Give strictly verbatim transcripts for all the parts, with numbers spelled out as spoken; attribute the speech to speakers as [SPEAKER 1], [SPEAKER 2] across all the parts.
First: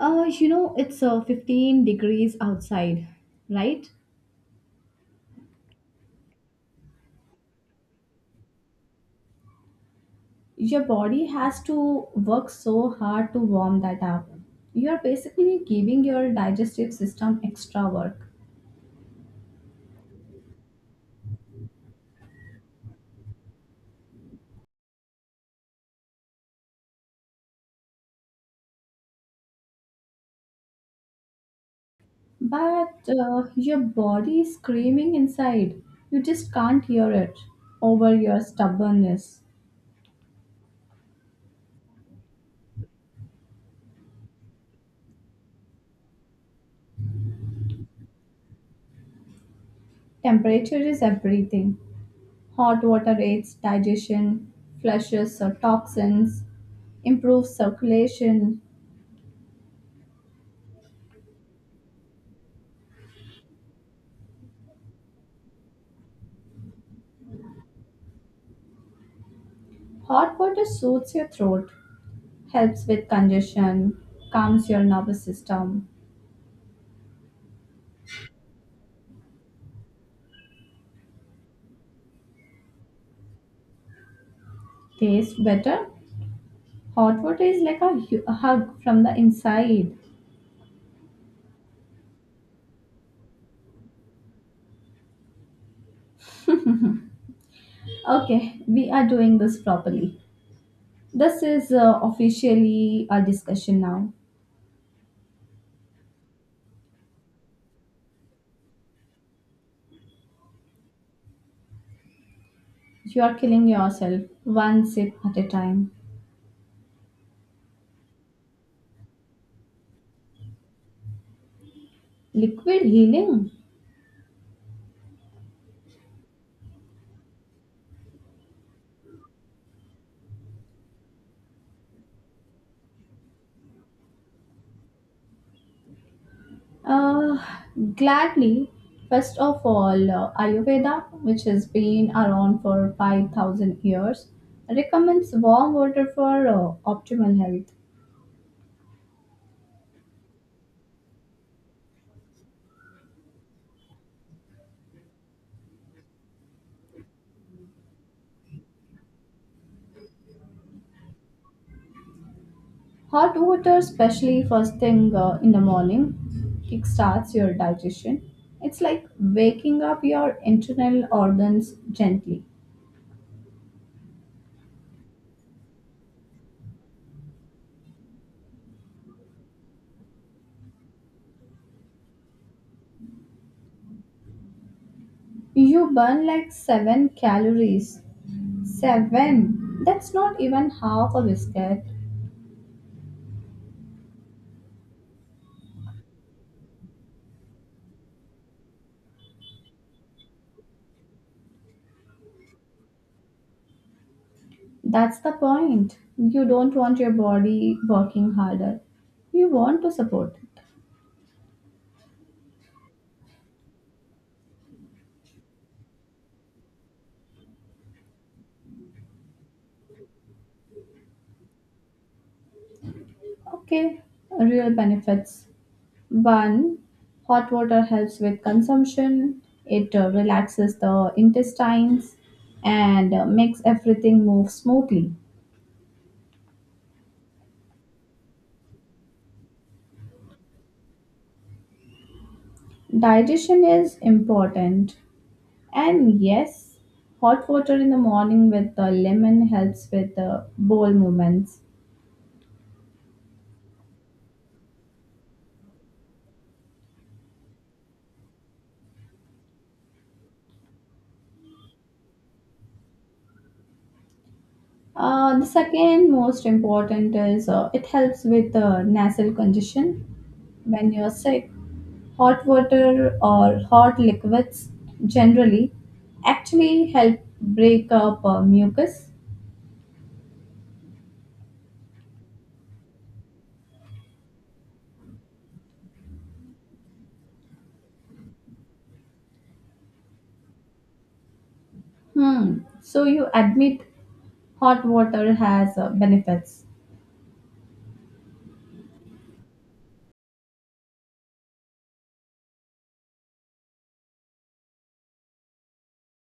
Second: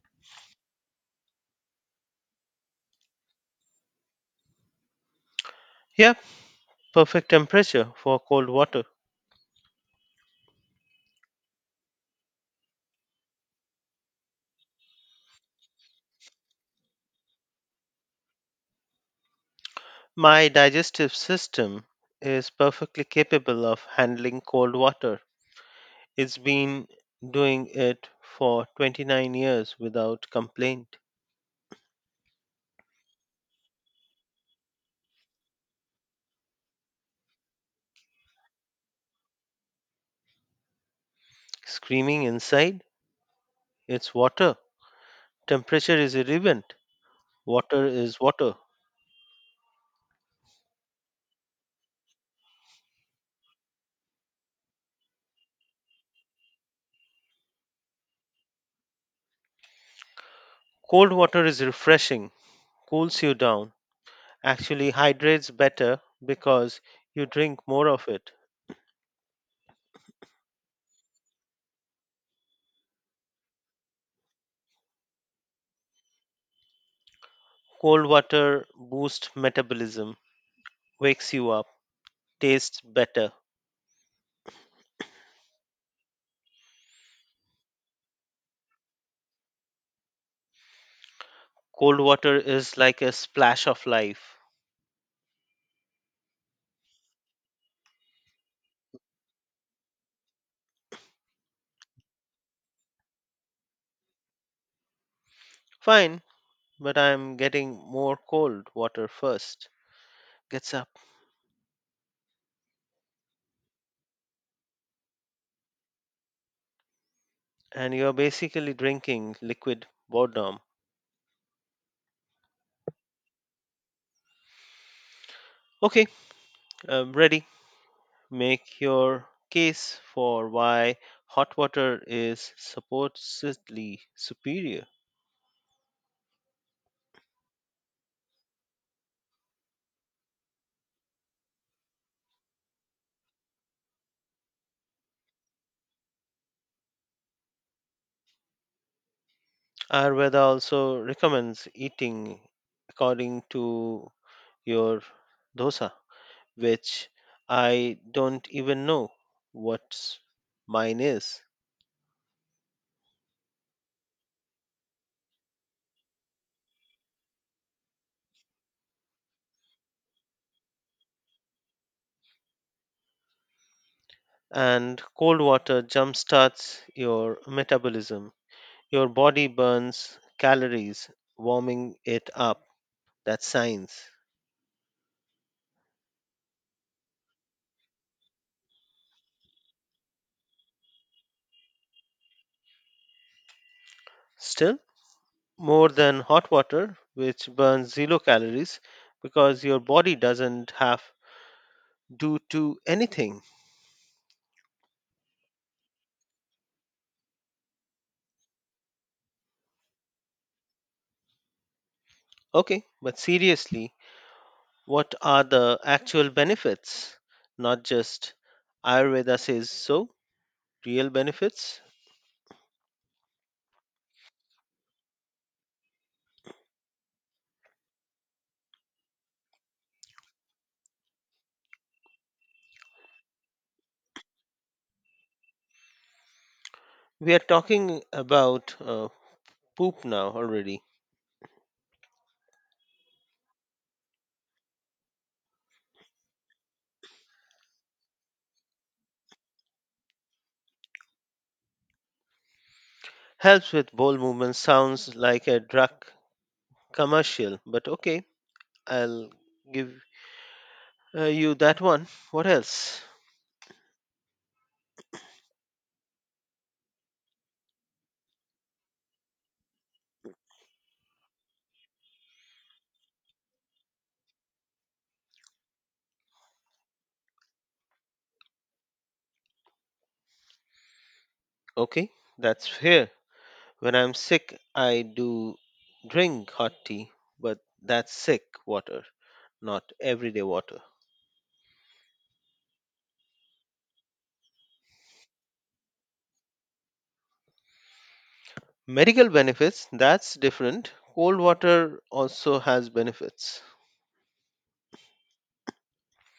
[SPEAKER 1] Uh, you know, it's uh, fifteen degrees outside, right?
[SPEAKER 2] Yeah, perfect temperature for cold water.
[SPEAKER 1] Your body has to work so hard to warm that up. You're basically giving your digestive system extra work.
[SPEAKER 2] My digestive system is perfectly capable of handling cold water. It's been doing it for twenty-nine years without complaint.
[SPEAKER 1] But uh, your body is screaming inside. You just can't hear it over your stubbornness.
[SPEAKER 2] Screaming inside, it's water. Temperature is irrelevant. Water is water.
[SPEAKER 1] Temperature is everything. Hot water aids digestion, flushes uh, toxins, improves circulation.
[SPEAKER 2] Cold water is refreshing, cools you down, actually hydrates better because you drink more of it.
[SPEAKER 1] Hot water soothes your throat, helps with congestion, calms your nervous system,
[SPEAKER 2] Cold water boosts metabolism, wakes you up tastes better.
[SPEAKER 1] tastes better. Hot water is like a hu- a hug from the inside.
[SPEAKER 2] Cold water is like a splash of life.
[SPEAKER 1] Okay, we are doing this properly. This is uh, officially a discussion now.
[SPEAKER 2] Fine, but I'm getting more cold water first. Gets up,
[SPEAKER 1] You are killing yourself one sip at a time.
[SPEAKER 2] and you're basically drinking liquid boredom.
[SPEAKER 1] Liquid healing?
[SPEAKER 2] Okay, I'm ready. Make your case for why hot water is supposedly superior.
[SPEAKER 1] Uh, Gladly. First of all, uh, Ayurveda, which has been around for five thousand years, recommends warm water for uh, optimal health.
[SPEAKER 2] Ayurveda also recommends eating according to your dosa, which I don't even know what mine is.
[SPEAKER 1] Hot water, especially first thing uh, in the morning, kickstarts your digestion. It's like waking up your internal organs gently.
[SPEAKER 2] And cold water jumpstarts your metabolism. Your body burns calories, warming it up. That's science.
[SPEAKER 1] You burn like seven calories. seven! That's not even half a biscuit.
[SPEAKER 2] Still, more than hot water, which burns zero calories because your body doesn't have do to anything.
[SPEAKER 1] That's the point. You don't want your body working harder, you want to support it.
[SPEAKER 2] Okay, but seriously, what are the actual benefits? Not just Ayurveda says so, real benefits.
[SPEAKER 1] Okay, real benefits. One, hot water helps with consumption, it uh, relaxes the intestines and uh, makes everything move smoothly.
[SPEAKER 2] We are talking about uh, poop now already.
[SPEAKER 1] Digestion is important, and yes, hot water in the morning with the lemon helps with the bowel movements.
[SPEAKER 2] Helps with bowel movement, sounds like a drug commercial, but okay, I'll give uh, you that one. What else?
[SPEAKER 1] Uh, the second most important is uh, it helps with uh, nasal congestion when you're sick, hot water or hot liquids generally actually help break up uh, mucus.
[SPEAKER 2] Okay, that's fair. When I'm sick, I do drink hot tea, but that's sick water, not everyday water.
[SPEAKER 1] Hmm. So you admit hot water has uh, benefits.
[SPEAKER 2] Medical benefits, that's different. Cold water also has benefits.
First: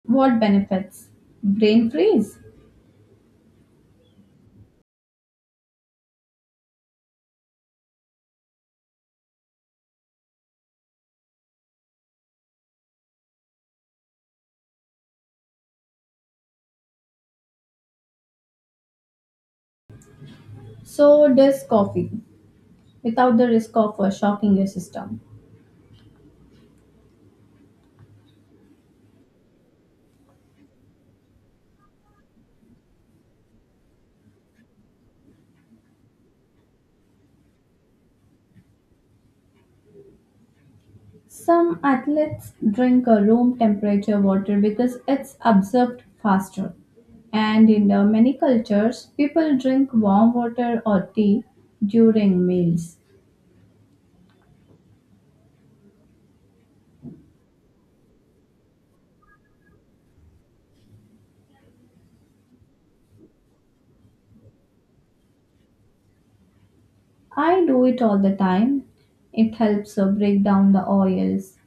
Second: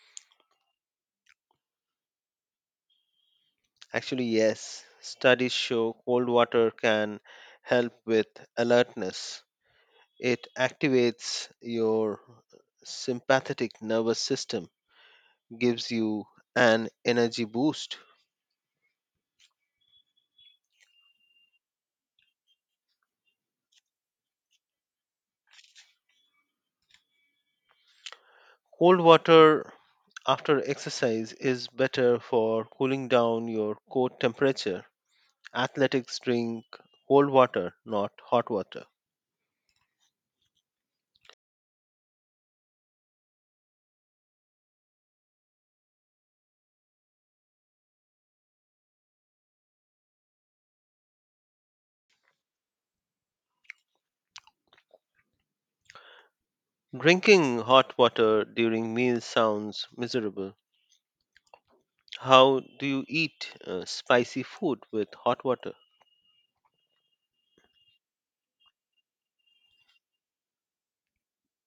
[SPEAKER 1] What benefits? Brain freeze.
[SPEAKER 2] Actually, yes, studies show cold water can help with alertness. It activates your sympathetic nervous system, gives you an energy boost.
[SPEAKER 1] So does coffee without the risk of uh, shocking your system.
[SPEAKER 2] Cold water after exercise is better for cooling down your core temperature. Athletics drink cold water, not hot water.
[SPEAKER 1] Some athletes drink a room temperature water because it's absorbed faster. And in the many cultures, people drink warm water or tea during meals.
[SPEAKER 2] Drinking hot water during meals sounds miserable. How do you eat uh, spicy food with hot water?
[SPEAKER 1] I do it all the time. It helps uh, break down the oils.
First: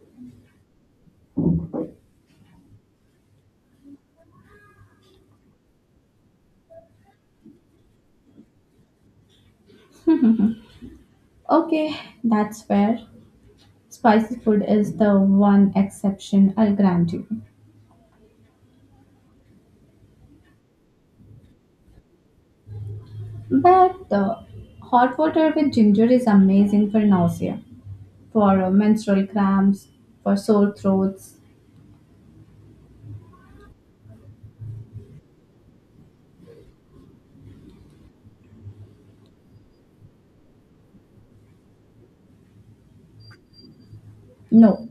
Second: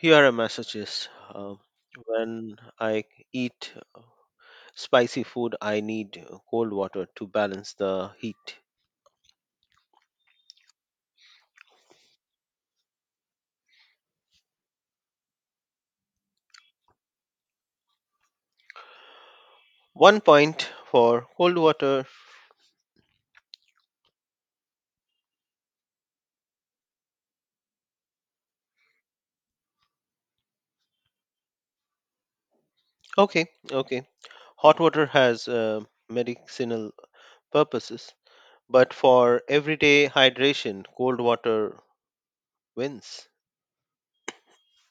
[SPEAKER 2] Here are messages. Uh, when I eat spicy food, I need uh, cold water to balance the heat.
[SPEAKER 1] Okay, that's fair. Spicy food is the one exception, I'll grant you.
[SPEAKER 2] One point for cold water.
[SPEAKER 1] But uh, hot water with ginger is amazing for nausea, for uh, menstrual cramps, for sore throats.
[SPEAKER 2] Okay, okay. Hot water has uh, medicinal purposes, but for everyday hydration, cold water wins.
[SPEAKER 1] No,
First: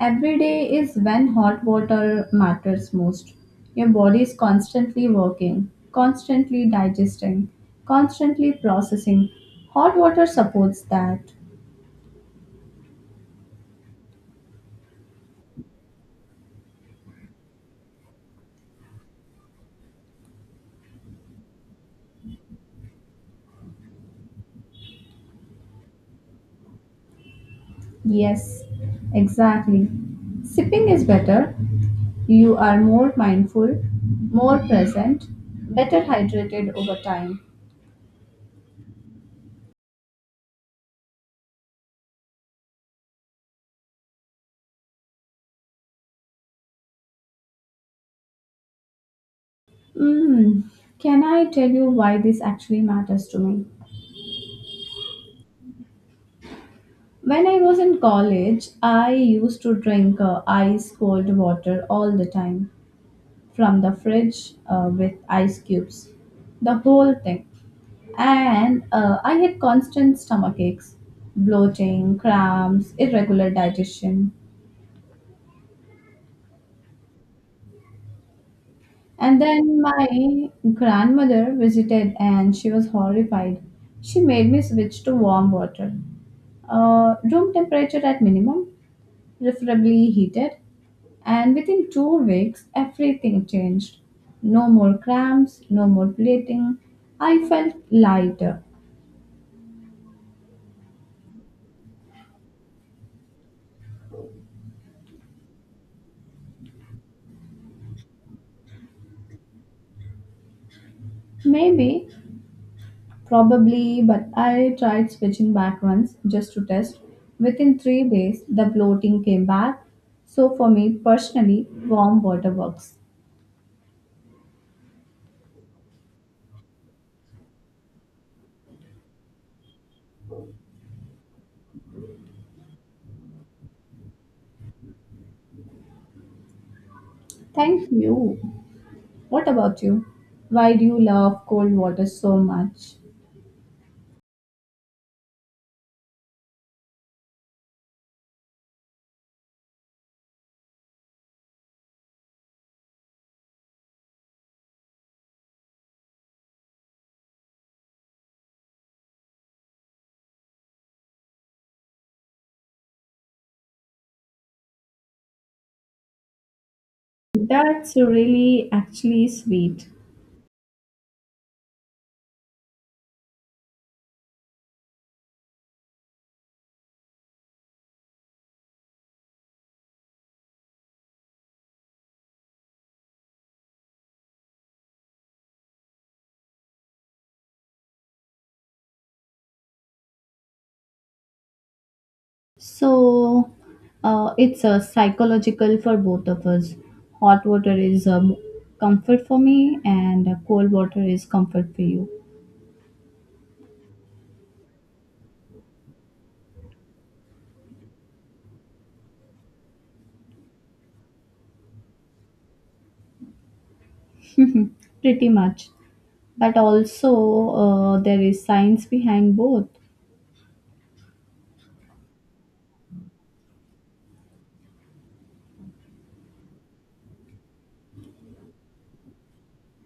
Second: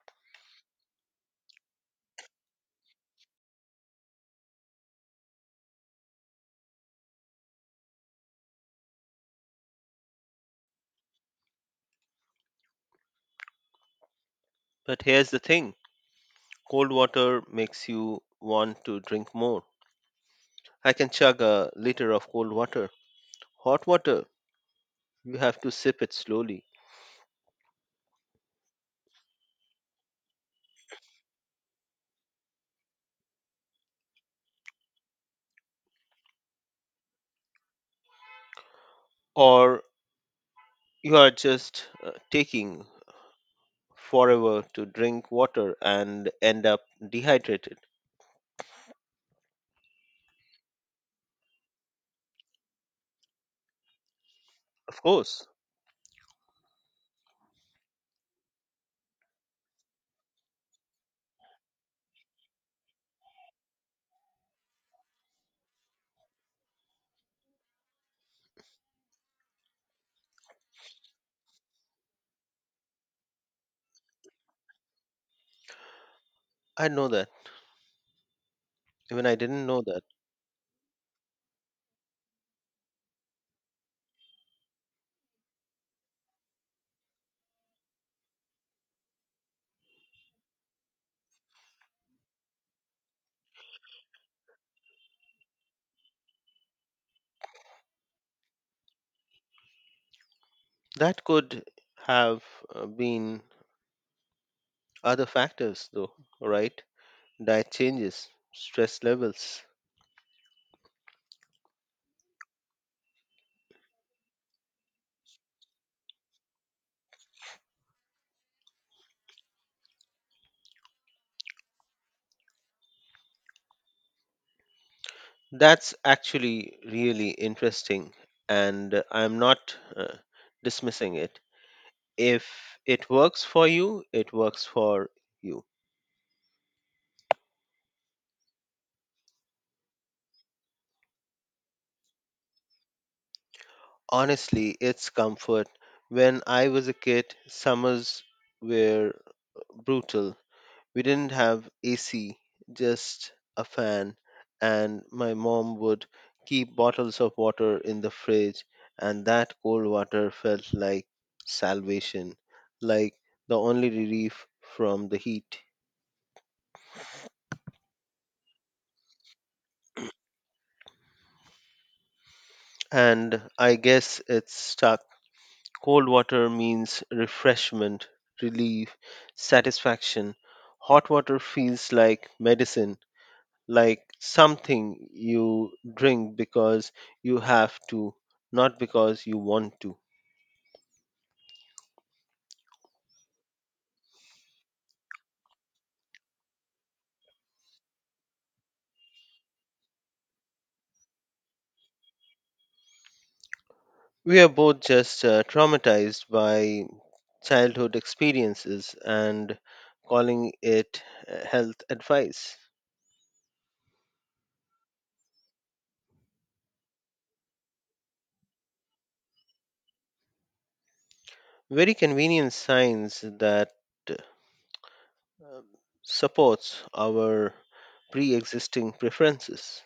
[SPEAKER 1] every day is when hot water matters most. Your body is constantly working, constantly digesting, constantly processing. Hot water supports that.
[SPEAKER 2] But here's the thing cold water makes you want to drink more. I can chug a liter of cold water. Hot water, you have to sip it slowly,
[SPEAKER 1] Yes, exactly. Sipping is better. You are more mindful, more present, better hydrated over time.
[SPEAKER 2] or you are just uh, taking forever to drink water and end up dehydrated.
[SPEAKER 1] Mm, can I tell you why this actually matters to me?
[SPEAKER 2] Of course,
[SPEAKER 1] When I was in college, I used to drink uh, ice cold water all the time from the fridge uh, with ice cubes, the whole thing. And uh, I had constant stomach aches, bloating, cramps, irregular digestion.
[SPEAKER 2] I know that. Even I
[SPEAKER 1] And
[SPEAKER 2] didn't know
[SPEAKER 1] then
[SPEAKER 2] that.
[SPEAKER 1] my grandmother visited and she was horrified. She made me switch to warm water, uh, room temperature at minimum, preferably heated. And within two weeks, everything changed. No more cramps, no more bleeding. I felt lighter.
[SPEAKER 2] That could have uh, been other factors, though, right? Diet changes, stress levels.
[SPEAKER 1] Maybe, probably, but I tried switching back once just to test. Within three days, the bloating came back. So, for me personally, warm water works.
[SPEAKER 2] That's actually really interesting, and I'm not uh, dismissing it. If it works for you, it works for you.
[SPEAKER 1] Thank you. What about you? Why do you love cold water so much?
[SPEAKER 2] Honestly, it's comfort. When I was a kid, summers were brutal. We didn't have A C, just a fan, and my mom would keep bottles of water in the fridge, and that cold water felt like salvation, like the only relief from the heat.
[SPEAKER 1] That's really actually sweet.
[SPEAKER 2] And I guess it's stuck. Cold water means refreshment, relief, satisfaction. Hot water feels like medicine, like something you drink because you have to, not because you want to.
[SPEAKER 1] So uh, it's a psychological for both of us. Hot water is um, comfort for me, and uh, cold water is comfort for you.
[SPEAKER 2] We are both just uh, traumatized by childhood experiences and calling it uh, health advice.
[SPEAKER 1] Mhm. Pretty much. But also, uh, there is science behind both.
[SPEAKER 2] Very convenient science that uh, supports our pre existing preferences.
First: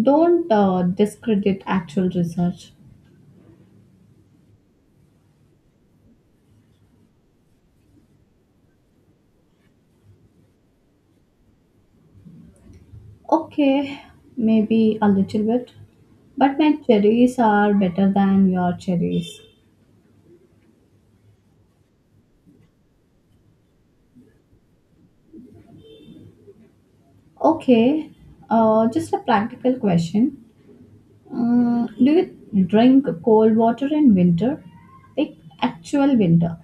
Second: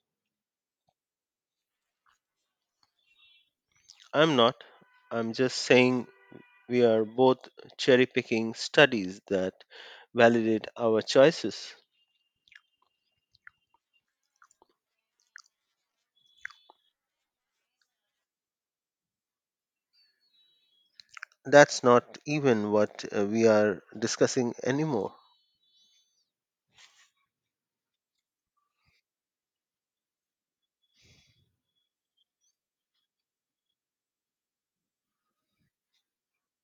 [SPEAKER 1] Don't uh, discredit actual research.
[SPEAKER 2] I'm not. I'm just saying we are both cherry picking studies that validate our choices.
[SPEAKER 1] Okay, maybe a little bit. But my cherries are better than your cherries.
[SPEAKER 2] That's not even what uh, we are discussing anymore.
[SPEAKER 1] Okay, uh, just a practical question. Uh, do you drink cold water in winter? Like actual winter?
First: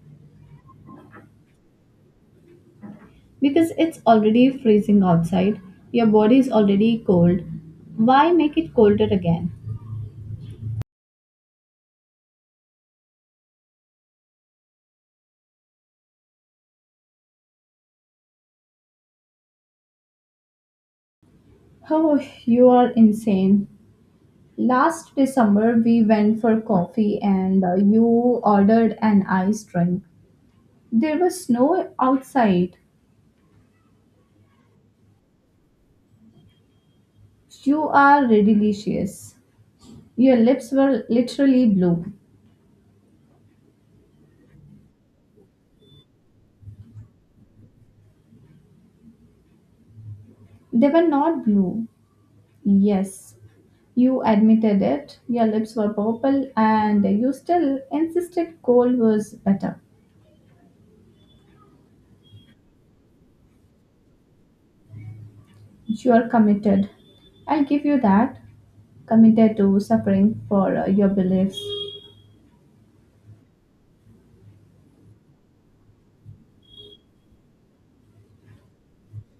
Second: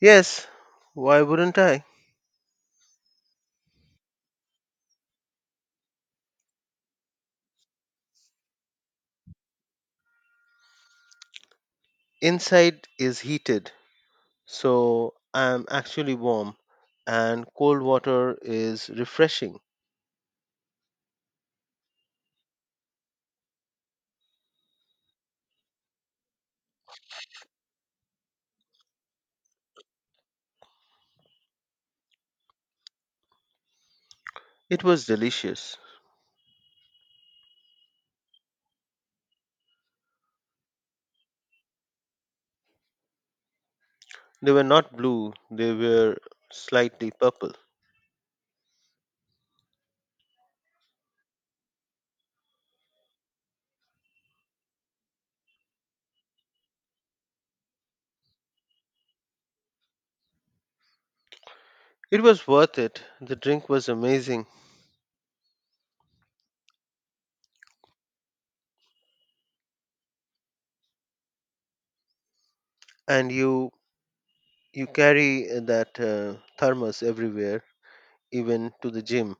[SPEAKER 2] Yes, why wouldn't I?
[SPEAKER 1] Because it's already freezing outside. Your body is already cold. Why make it colder again?
[SPEAKER 2] Inside is heated, so I'm actually warm, and cold water is refreshing.
[SPEAKER 1] Oh, you are insane. Last December, we went for coffee and uh, you ordered an ice drink. There was snow outside.
[SPEAKER 2] It was delicious.
[SPEAKER 1] You are ridiculous. Your lips were literally blue.
[SPEAKER 2] They were not blue, they were slightly purple.
[SPEAKER 1] They were not blue. Yes, you admitted it, your lips were purple, and you still insisted cold was better.
[SPEAKER 2] It was worth it. The drink was amazing,
[SPEAKER 1] You are committed. I'll give you that. Committed to suffering for uh, your beliefs.
[SPEAKER 2] and you You carry that uh, thermos everywhere, even to the gym.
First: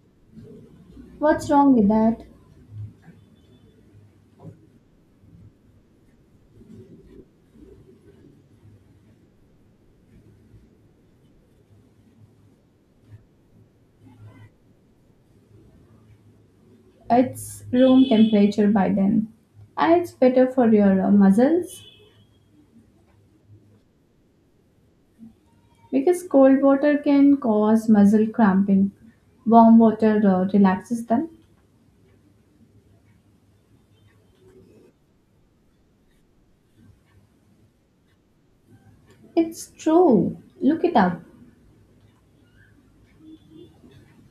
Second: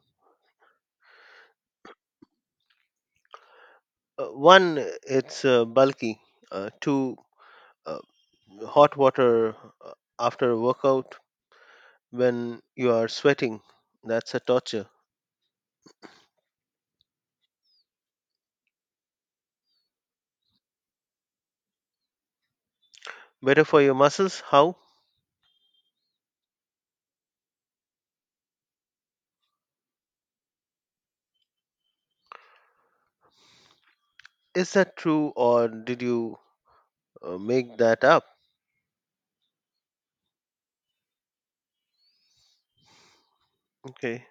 [SPEAKER 1] What's wrong with that?
[SPEAKER 2] Uh, one, it's uh, bulky. Uh, two, uh, hot water uh, after a workout when you are sweating. That's a torture.
[SPEAKER 1] It's room temperature by then. And it's better for your uh, muscles
[SPEAKER 2] Better for your muscles? How?
[SPEAKER 1] because cold water can cause muscle cramping. Warm water uh, relaxes them.
[SPEAKER 2] Is that true or did you uh, make that up?
[SPEAKER 1] It's true. Look it up.
[SPEAKER 2] Okay.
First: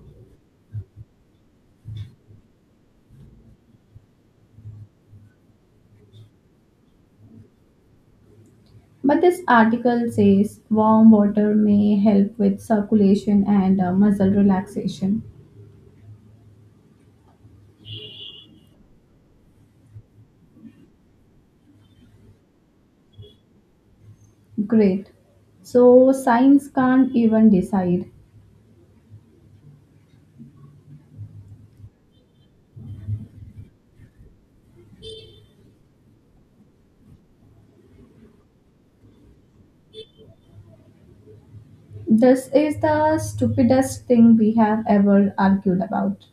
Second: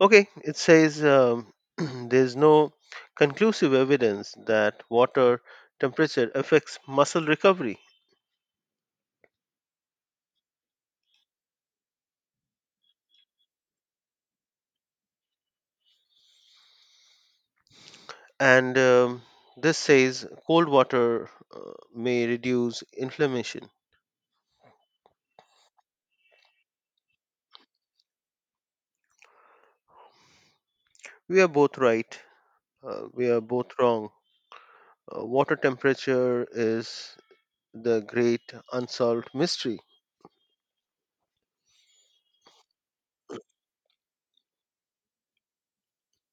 [SPEAKER 2] Okay, it says um, there's no conclusive evidence that water temperature affects muscle recovery.
[SPEAKER 1] But this article says warm water may help with circulation and uh, muscle relaxation.
[SPEAKER 2] And um, this says cold water uh, may reduce inflammation.
[SPEAKER 1] Great. So science can't even decide.
[SPEAKER 2] We are both right. Uh, we are both wrong. Uh, water temperature is the great unsolved mystery.
[SPEAKER 1] This is the stupidest thing we have ever argued about.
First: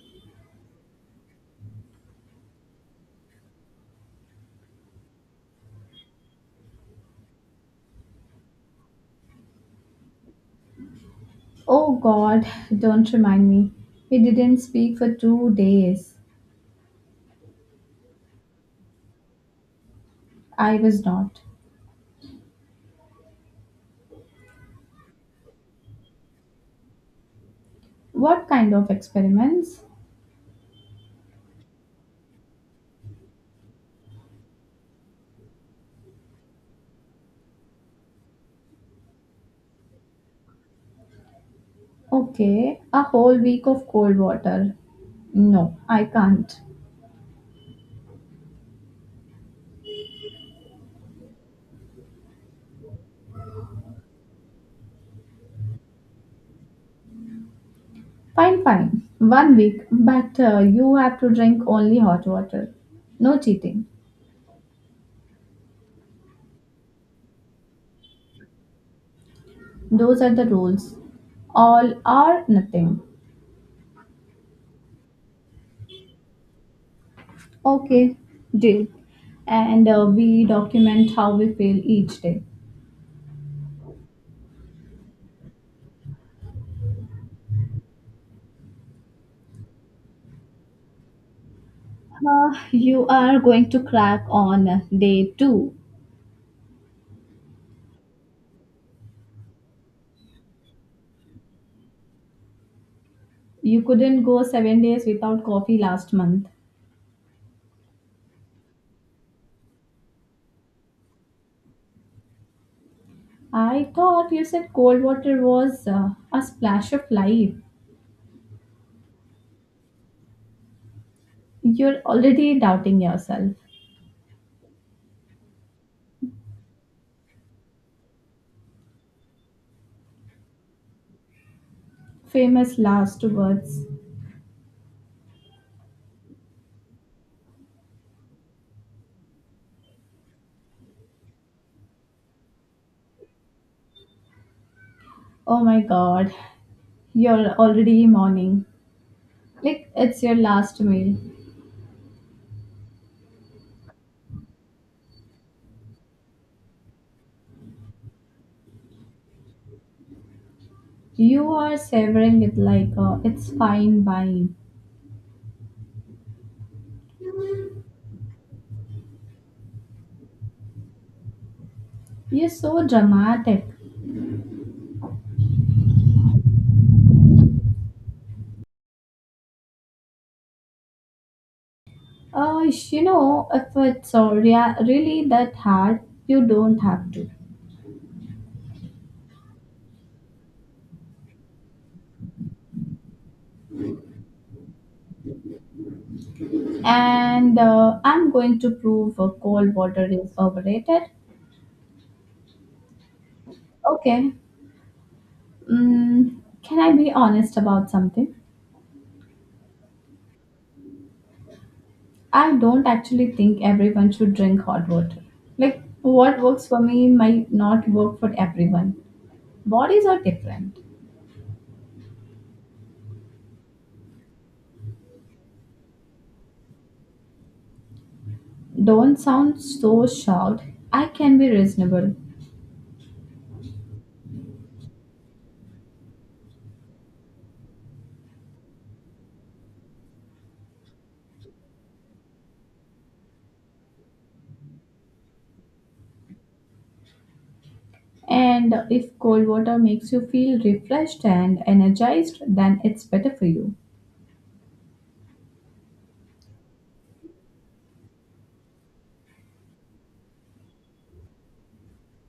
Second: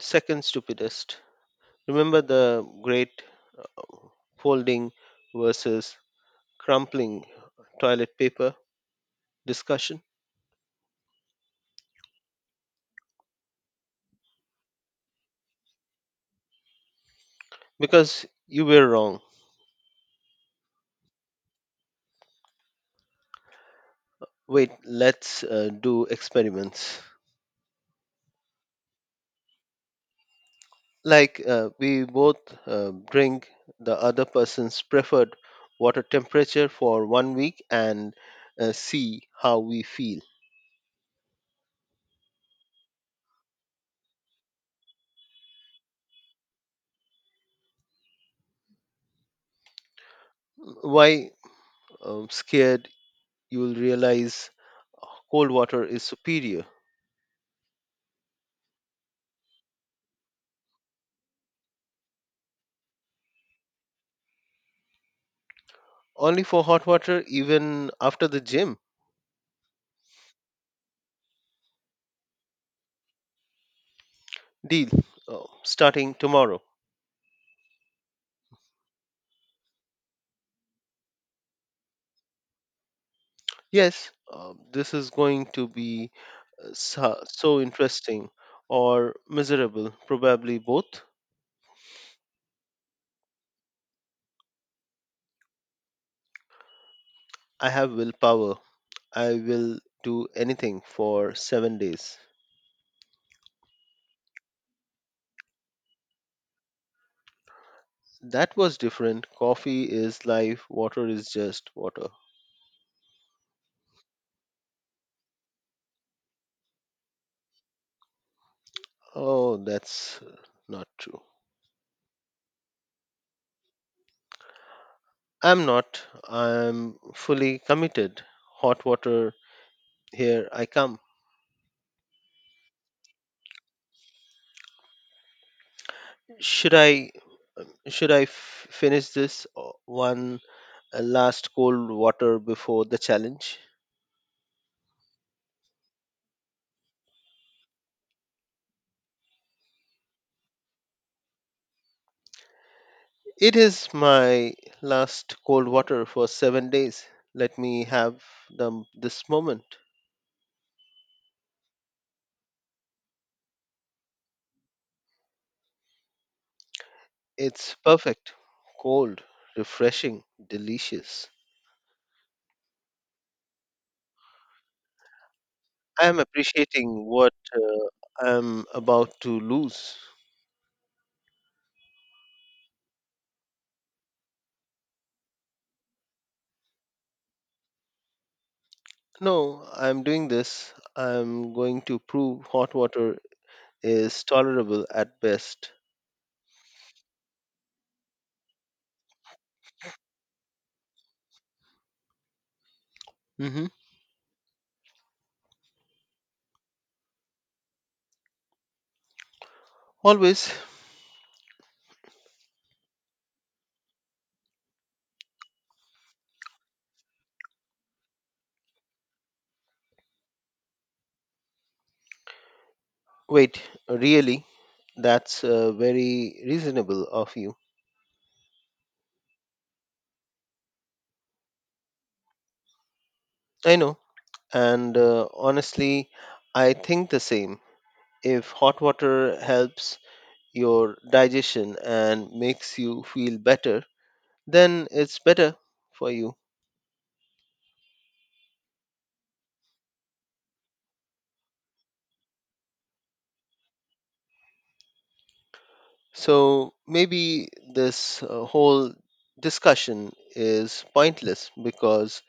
[SPEAKER 2] Second stupidest. Remember the great uh, folding versus crumpling toilet paper discussion?
[SPEAKER 1] Oh god, don't remind me. We didn't speak for two days.
[SPEAKER 2] Because you were wrong.
[SPEAKER 1] I was not.
[SPEAKER 2] Wait, let's uh, do experiments.
[SPEAKER 1] What kind of experiments?
[SPEAKER 2] Like uh, we both uh, bring the other person's preferred water temperature for one week and uh, see how we feel.
[SPEAKER 1] Okay, a whole week of cold water. No, I can't.
[SPEAKER 2] Why um, scared, you'll realize cold water is superior.
[SPEAKER 1] Fine, fine. One week, but uh, you have to drink only hot water. No cheating.
[SPEAKER 2] Only for hot water, even after the gym.
[SPEAKER 1] Those are the rules. All or nothing.
[SPEAKER 2] Deal uh, starting tomorrow.
[SPEAKER 1] Okay, deal. And uh, we document how we feel each day.
[SPEAKER 2] Yes, um, this is going to be uh, so, so interesting or miserable, probably both.
[SPEAKER 1] Uh, you are going to crack on day two.
[SPEAKER 2] I have willpower. I will do anything for seven days.
[SPEAKER 1] You couldn't go seven days without coffee last month.
[SPEAKER 2] That was different. Coffee is life, water is just water.
[SPEAKER 1] I thought you said cold water was uh, a splash of life.
[SPEAKER 2] Oh, that's not true.
[SPEAKER 1] You're already doubting yourself.
[SPEAKER 2] I'm not. I'm fully committed. Hot water, here I come.
[SPEAKER 1] Famous last words.
[SPEAKER 2] Should I should I f- finish this uh, one uh, last cold water before the challenge?
[SPEAKER 1] Oh my god, you're already mourning. Like it's your last meal.
[SPEAKER 2] It is my last cold water for seven days. Let me have them this moment.
[SPEAKER 1] You are savoring it like uh, it's fine wine.
[SPEAKER 2] It's perfect, cold, refreshing, delicious.
[SPEAKER 1] You're so dramatic.
[SPEAKER 2] I am appreciating what uh, I'm about to lose.
[SPEAKER 1] Uh, you know, if it's uh, rea- really that hard, you don't have to.
[SPEAKER 2] No, I'm doing this. I'm going to prove hot water is tolerable at best.
[SPEAKER 1] And uh, I'm going to prove uh, cold water is overrated.
[SPEAKER 2] Hmm.
[SPEAKER 1] Okay, mm, can I be honest about something?
[SPEAKER 2] Always.
[SPEAKER 1] I don't actually think everyone should drink hot water. Like, what works for me might not work for everyone. Bodies are different.
[SPEAKER 2] Wait, really? That's uh, very reasonable of you.
[SPEAKER 1] Don't sound so shocked. I can be reasonable.
[SPEAKER 2] I know. And uh, honestly, I think the same. If hot water helps, your digestion and makes you feel better, then it's better for you.
[SPEAKER 1] And if cold water makes you feel refreshed and energized, then it's better for you.
[SPEAKER 2] So maybe this uh, whole discussion is pointless because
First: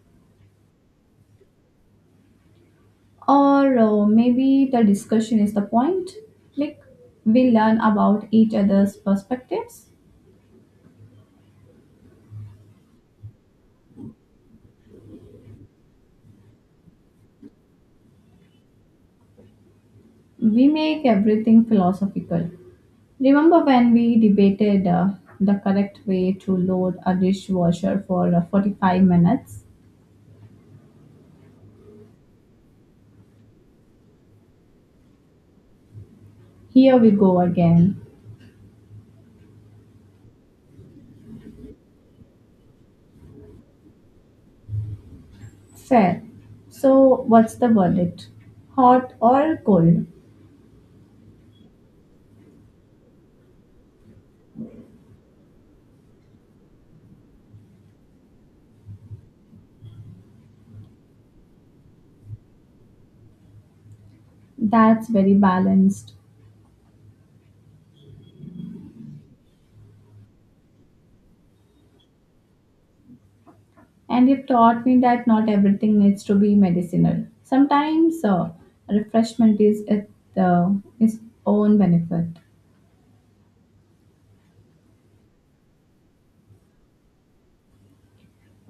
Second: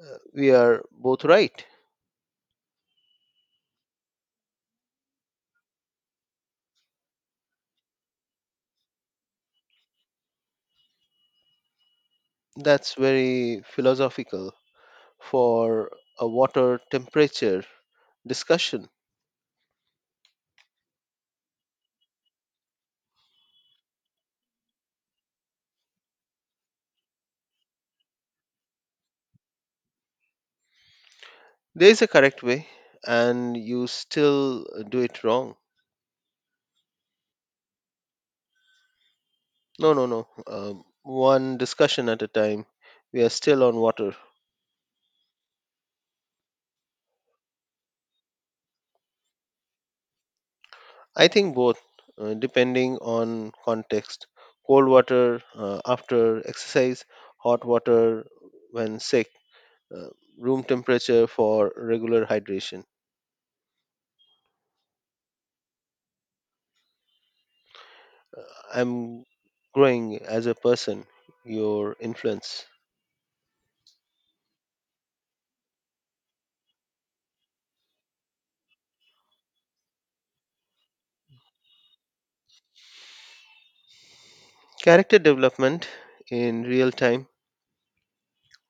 [SPEAKER 2] uh, we are both right.
[SPEAKER 1] Or uh, maybe the discussion is the point. Like, we learn about each other's perspectives.
[SPEAKER 2] That's very philosophical for a water temperature discussion.
[SPEAKER 1] We make everything philosophical. Remember when we debated uh, the correct way to load a dishwasher for uh, forty-five minutes?
[SPEAKER 2] There is a correct way, and you still do it wrong.
[SPEAKER 1] Here we go again.
[SPEAKER 2] No, no, no. Um, one discussion at a time. We are still on water.
[SPEAKER 1] Fair. So, what's the verdict? Hot or cold?
[SPEAKER 2] I think both, uh, depending on context. Cold water uh, after exercise, hot water when sick, uh, room temperature for regular hydration.
[SPEAKER 1] That's very balanced.
[SPEAKER 2] Uh, I'm growing as a person, your influence.
[SPEAKER 1] And you've taught me that not everything needs to be medicinal. Sometimes uh, refreshment is at the, its own benefit.
[SPEAKER 2] Character development in real time,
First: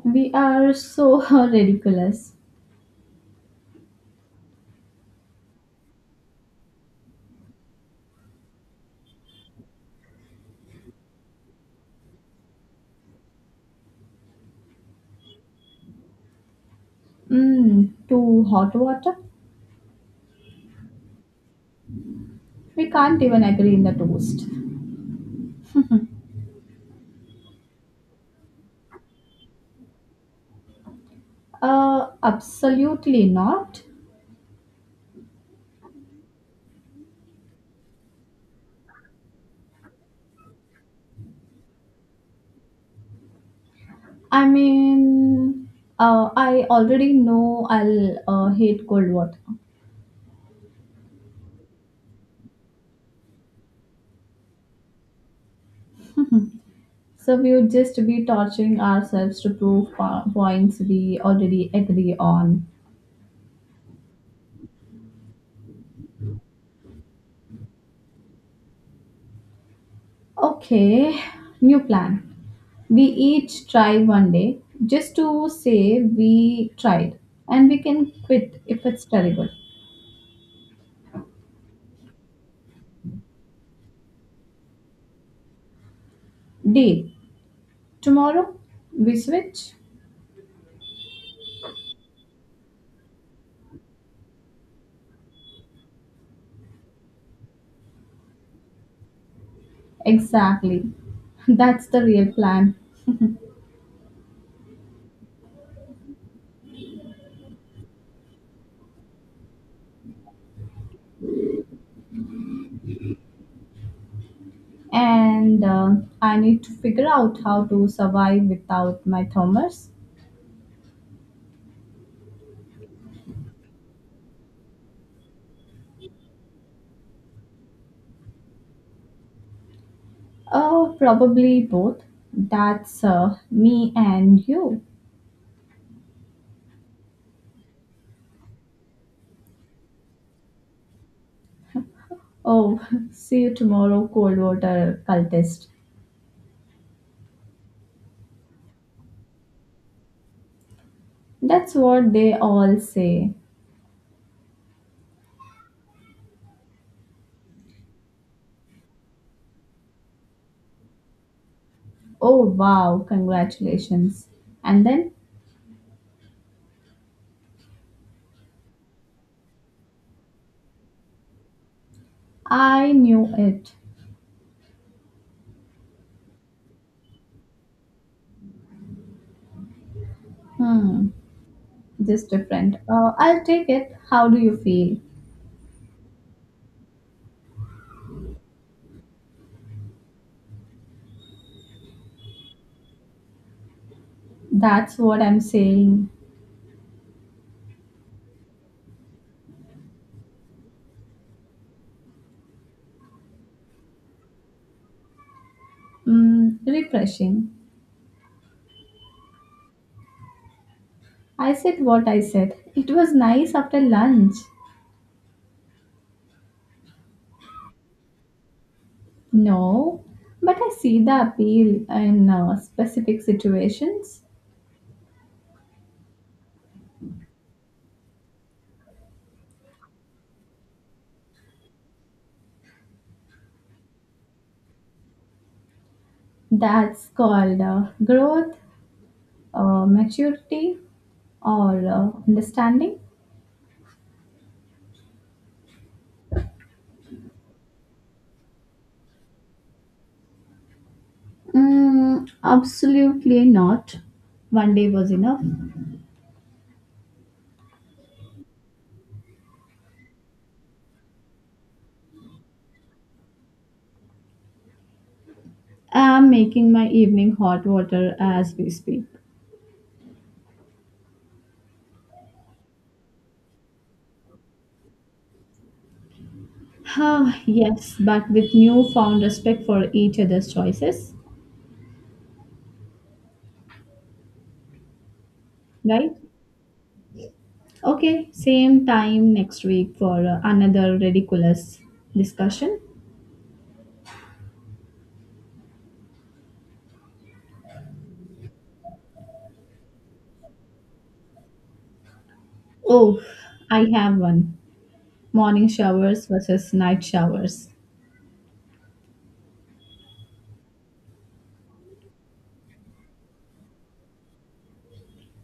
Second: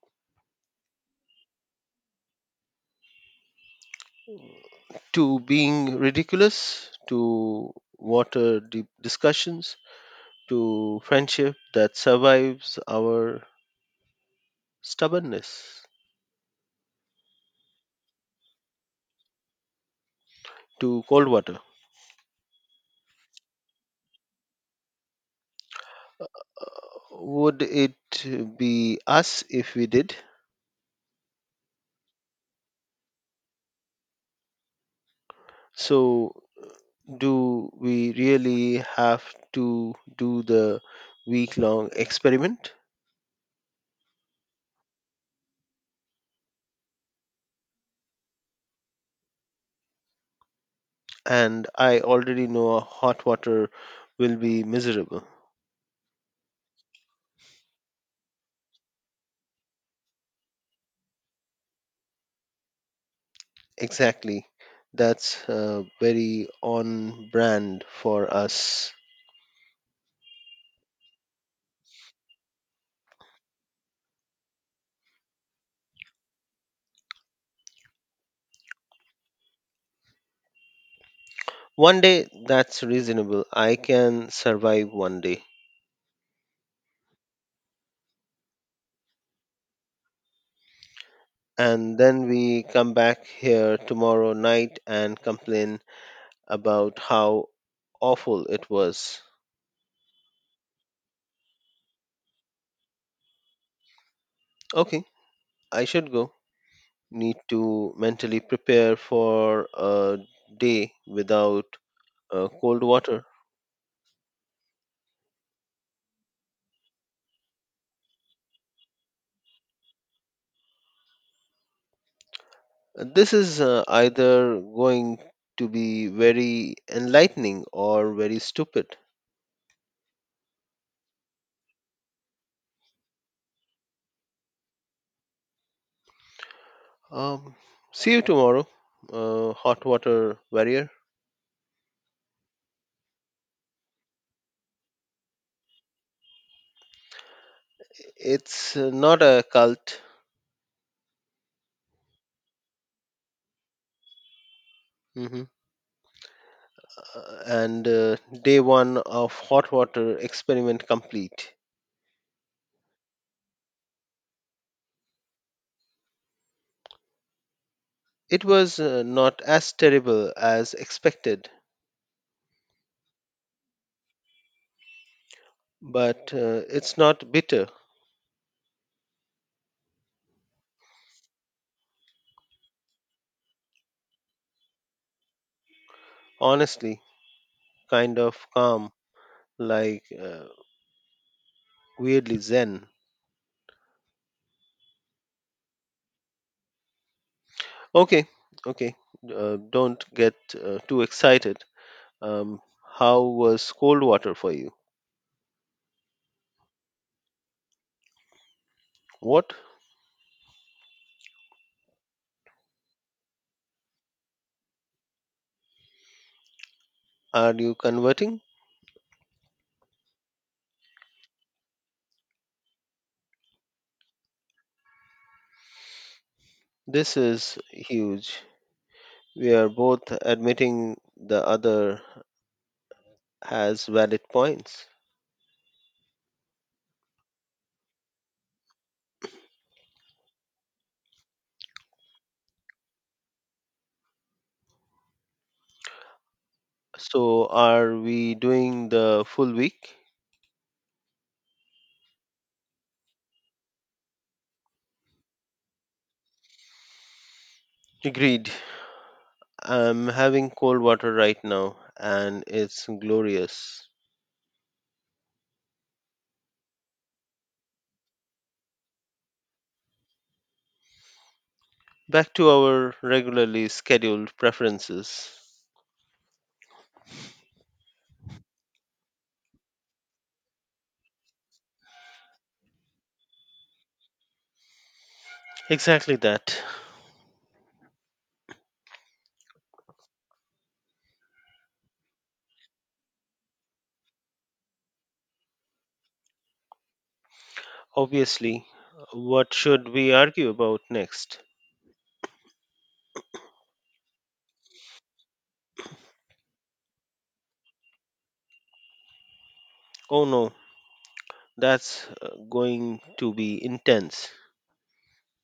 [SPEAKER 1] We are so ridiculous.
[SPEAKER 2] to being ridiculous, to water deep discussions, to friendship that survives our stubbornness,
[SPEAKER 1] Mm, to hot water?
[SPEAKER 2] to cold water.
[SPEAKER 1] We can't even agree in the toast.
[SPEAKER 2] Would it be us if we did?
[SPEAKER 1] Uh, absolutely not.
[SPEAKER 2] So, do we really have to do the week long experiment?
[SPEAKER 1] I mean, uh, I already know I'll uh, hate cold water.
[SPEAKER 2] And I already know a hot water will be miserable.
[SPEAKER 1] So we would just be torturing ourselves to prove po- points we already agree on.
[SPEAKER 2] Exactly. That's uh, very on brand for us.
[SPEAKER 1] Okay, new plan. We each try one day just to say we tried, and we can quit if it's terrible.
[SPEAKER 2] One day, that's reasonable. I can survive one day.
[SPEAKER 1] Deal. Tomorrow we switch?
[SPEAKER 2] And then we come back here tomorrow night and complain about how awful it was.
[SPEAKER 1] Exactly. That's the real plan.
[SPEAKER 2] Okay, I should go. Need to mentally prepare for a day without uh, cold water.
[SPEAKER 1] And uh, I need to figure out how to survive without my thermos.
[SPEAKER 2] This is uh, either going to be very enlightening or very stupid.
[SPEAKER 1] Uh, probably both. That's uh, me and you.
[SPEAKER 2] Um, See you tomorrow, uh, hot water warrior.
[SPEAKER 1] Oh, see you tomorrow, cold water cultist.
[SPEAKER 2] It's uh, not a cult.
[SPEAKER 1] That's what they all say.
[SPEAKER 2] Hmm. Uh, and uh, day one of hot water experiment complete.
[SPEAKER 1] Oh, wow, congratulations. And then
[SPEAKER 2] It was uh, not as terrible as expected,
[SPEAKER 1] I knew it.
[SPEAKER 2] but uh, it's not bitter,
[SPEAKER 1] Hmm, just different. Uh, I'll take it. How do you feel?
[SPEAKER 2] honestly, kind of calm, like uh, weirdly zen.
[SPEAKER 1] That's what I'm saying.
[SPEAKER 2] Okay, okay, uh, don't get uh, too excited. Um, how was cold water for you?
[SPEAKER 1] Mm, refreshing.
[SPEAKER 2] What
[SPEAKER 1] I said what I said. It was nice after lunch.
[SPEAKER 2] are you converting?
[SPEAKER 1] No, but I see the appeal in uh, specific situations.
[SPEAKER 2] This is huge. We are both admitting the other has valid points.
[SPEAKER 1] That's called uh, growth, uh, maturity, or uh, understanding.
[SPEAKER 2] So, are we doing the full week?
[SPEAKER 1] Mm, absolutely not. One day was enough.
[SPEAKER 2] Agreed. I'm having cold water right now, and it's glorious.
[SPEAKER 1] I'm making my evening hot water as we speak.
[SPEAKER 2] Back to our regularly scheduled preferences.
[SPEAKER 1] Huh, yes, but with newfound respect for each other's choices, right?
[SPEAKER 2] Exactly that.
[SPEAKER 1] Okay, same time next week for uh, another ridiculous discussion.
[SPEAKER 2] Obviously, what should we argue about next?
[SPEAKER 1] Oh, I have one. Morning showers versus night showers.
[SPEAKER 2] Oh no, that's uh, going to be intense.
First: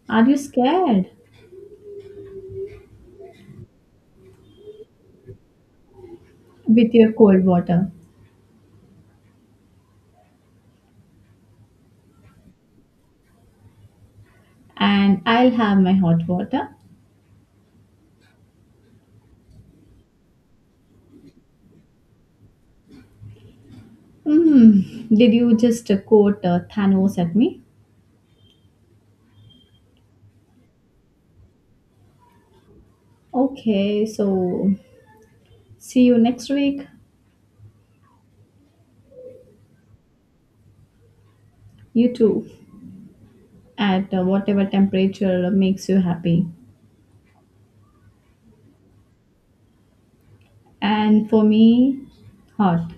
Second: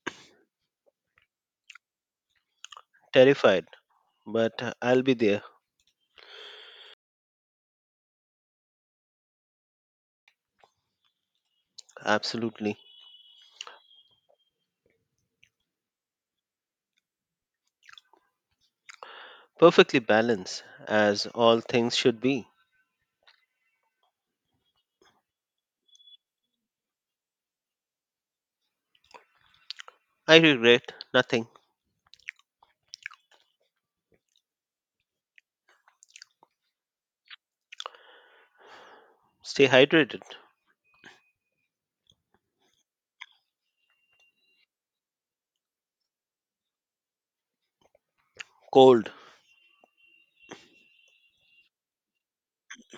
[SPEAKER 1] Are you scared?
[SPEAKER 2] Terrified, but uh, I'll be there,
[SPEAKER 1] With your cold water.
[SPEAKER 2] absolutely.
[SPEAKER 1] And I'll have my hot water.
[SPEAKER 2] Perfectly balanced, as all things should be.
[SPEAKER 1] Hmm, did you just uh, quote uh, Thanos at me?
[SPEAKER 2] I regret nothing.
[SPEAKER 1] Okay, so see you next week.
[SPEAKER 2] Stay hydrated.
[SPEAKER 1] You too, at uh, whatever temperature makes you happy.
[SPEAKER 2] Cold.
[SPEAKER 1] And for me, hot,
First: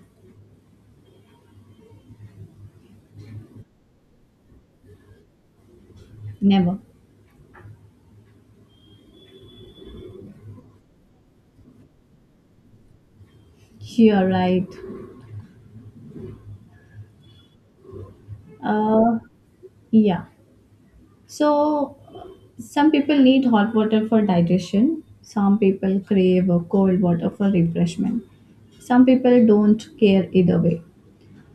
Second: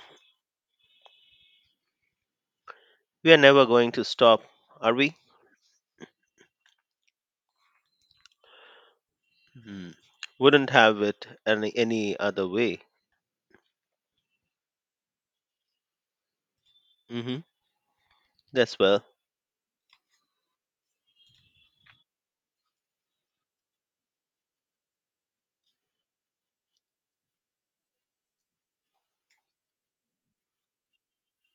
[SPEAKER 2] We are never going to stop, are we?
[SPEAKER 1] never.
[SPEAKER 2] Mhm. Wouldn't have it any, any other way.
[SPEAKER 1] You're right.
[SPEAKER 2] Hmm. That's well.
[SPEAKER 1] Uh, yeah. So some people need hot water for digestion. Some people crave uh, cold water for refreshment. Some people don't care either way.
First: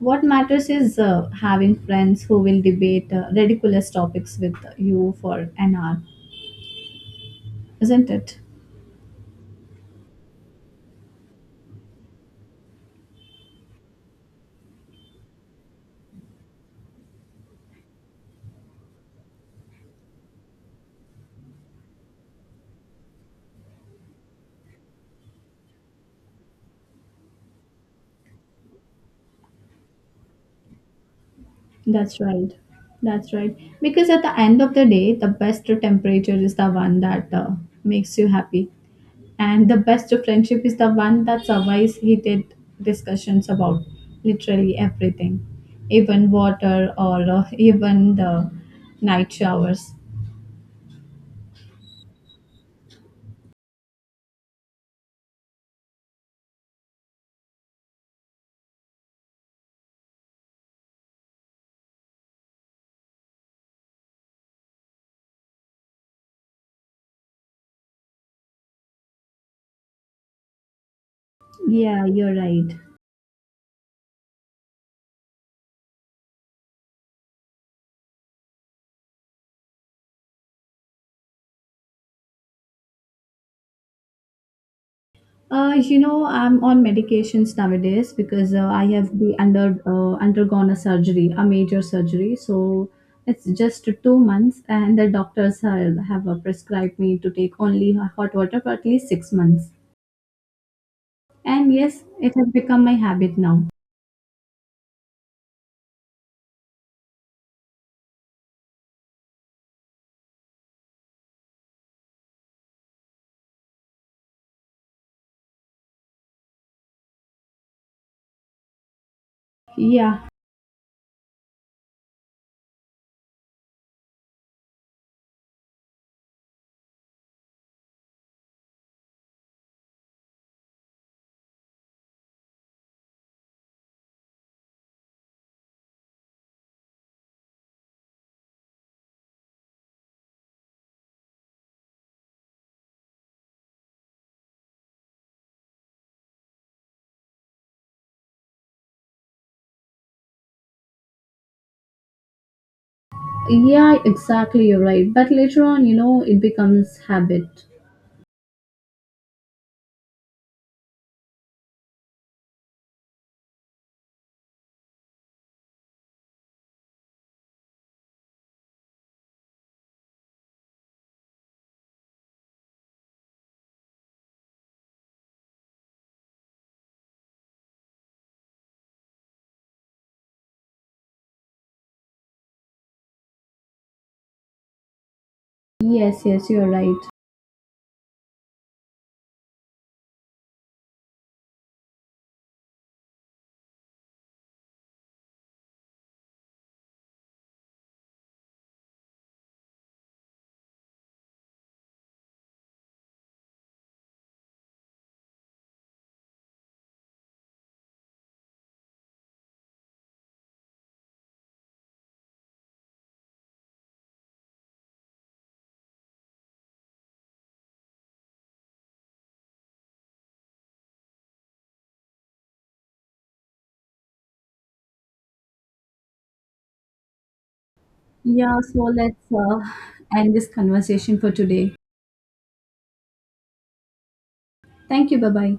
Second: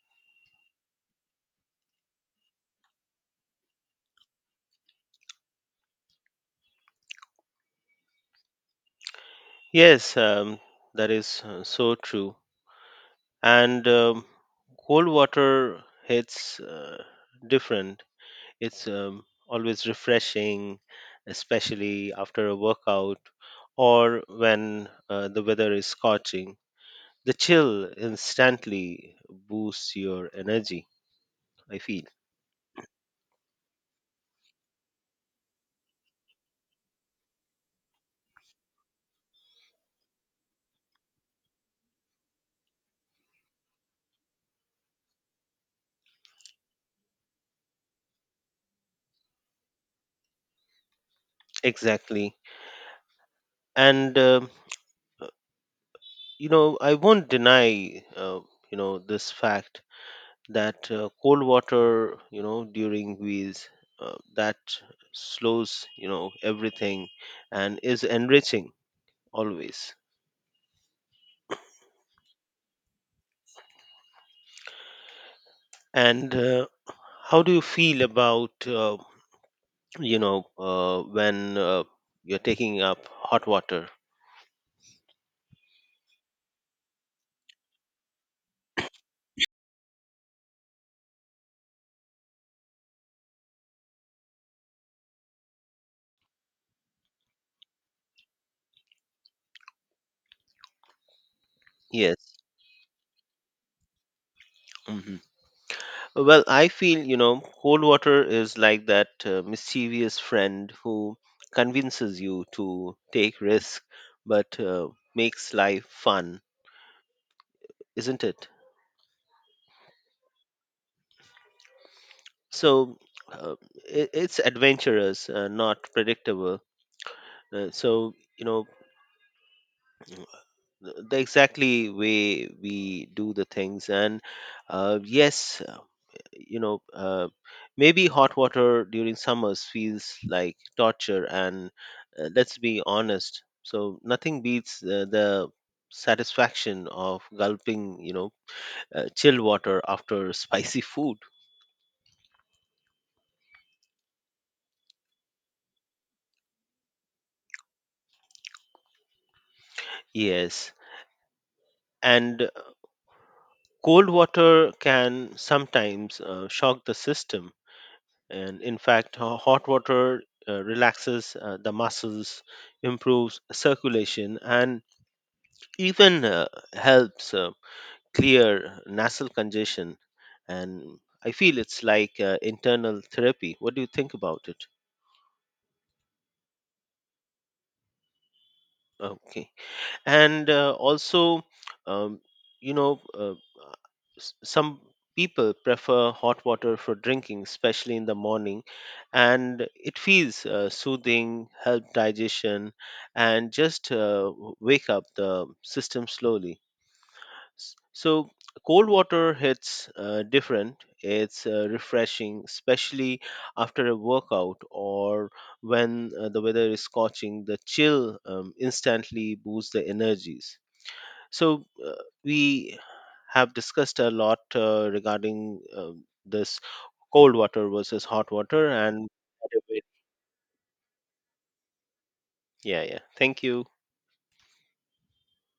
[SPEAKER 1] What matters is uh, having friends who will debate uh, ridiculous topics with you for an hour, isn't it?
[SPEAKER 2] Yes, um, that is uh, so true. And um, cold water hits uh, different. It's um, always refreshing, especially after a workout or when uh, the weather is scorching. The chill instantly boosts your energy, I feel.
[SPEAKER 1] That's right. That's right. Because at the end of the day, the best temperature is the one that uh, makes you happy. And the best friendship is the one that survives heated discussions about literally everything, even water or uh, even the night showers.
[SPEAKER 2] Exactly. And um, you know I won't deny uh, you know this fact that uh, cold water you know during meals uh, that slows you know everything and is enriching always.
[SPEAKER 1] Yeah, you're right.
[SPEAKER 2] And uh, how do you feel about uh, you know uh, when uh, you're taking up hot water?
[SPEAKER 1] Uh, you know, I'm on medications nowadays because uh, I have be under uh, undergone a surgery, a major surgery. So it's just two months, and the doctors have, have uh, prescribed me to take only hot water for at least six months. And yes,
[SPEAKER 2] Yes.
[SPEAKER 1] it has become my habit now.
[SPEAKER 2] Hmm. Well, I feel, you know, cold water is like that uh, mischievous friend who convinces you to take risk but uh, makes life fun, isn't it?
[SPEAKER 1] Yeah,
[SPEAKER 2] So uh, it, it's adventurous, uh, not predictable. Uh, so, you know, the exactly way we do the things. And uh, yes, you know uh, maybe hot water during summers feels like torture and uh, let's be honest so nothing beats uh, the satisfaction of gulping you know uh, chill water after spicy food.
[SPEAKER 1] yeah, exactly. You're right. But later on, you know, it becomes habit.
[SPEAKER 2] Yes, and uh, cold water can sometimes uh, shock the system and in fact ho- hot water uh, relaxes uh, the muscles improves circulation and even uh, helps uh, clear nasal congestion, and I feel it's like uh, internal therapy. What do you think about it?
[SPEAKER 1] Yes, yes, you're right.
[SPEAKER 2] Okay, and uh, also um, you know uh, s- some people prefer hot water for drinking especially in the morning, and it feels uh, soothing help digestion, and just uh, w- wake up the system slowly. S- So cold water hits uh, different. It's uh, refreshing, especially after a workout or when uh, the weather is scorching. The chill um, instantly boosts the energies. So uh, we have discussed a lot uh, regarding um this cold water versus hot
[SPEAKER 1] Yeah.
[SPEAKER 2] water
[SPEAKER 1] So
[SPEAKER 2] and
[SPEAKER 1] let's uh, end this conversation for today.
[SPEAKER 2] yeah, yeah, thank you.
[SPEAKER 1] Thank you. Bye bye.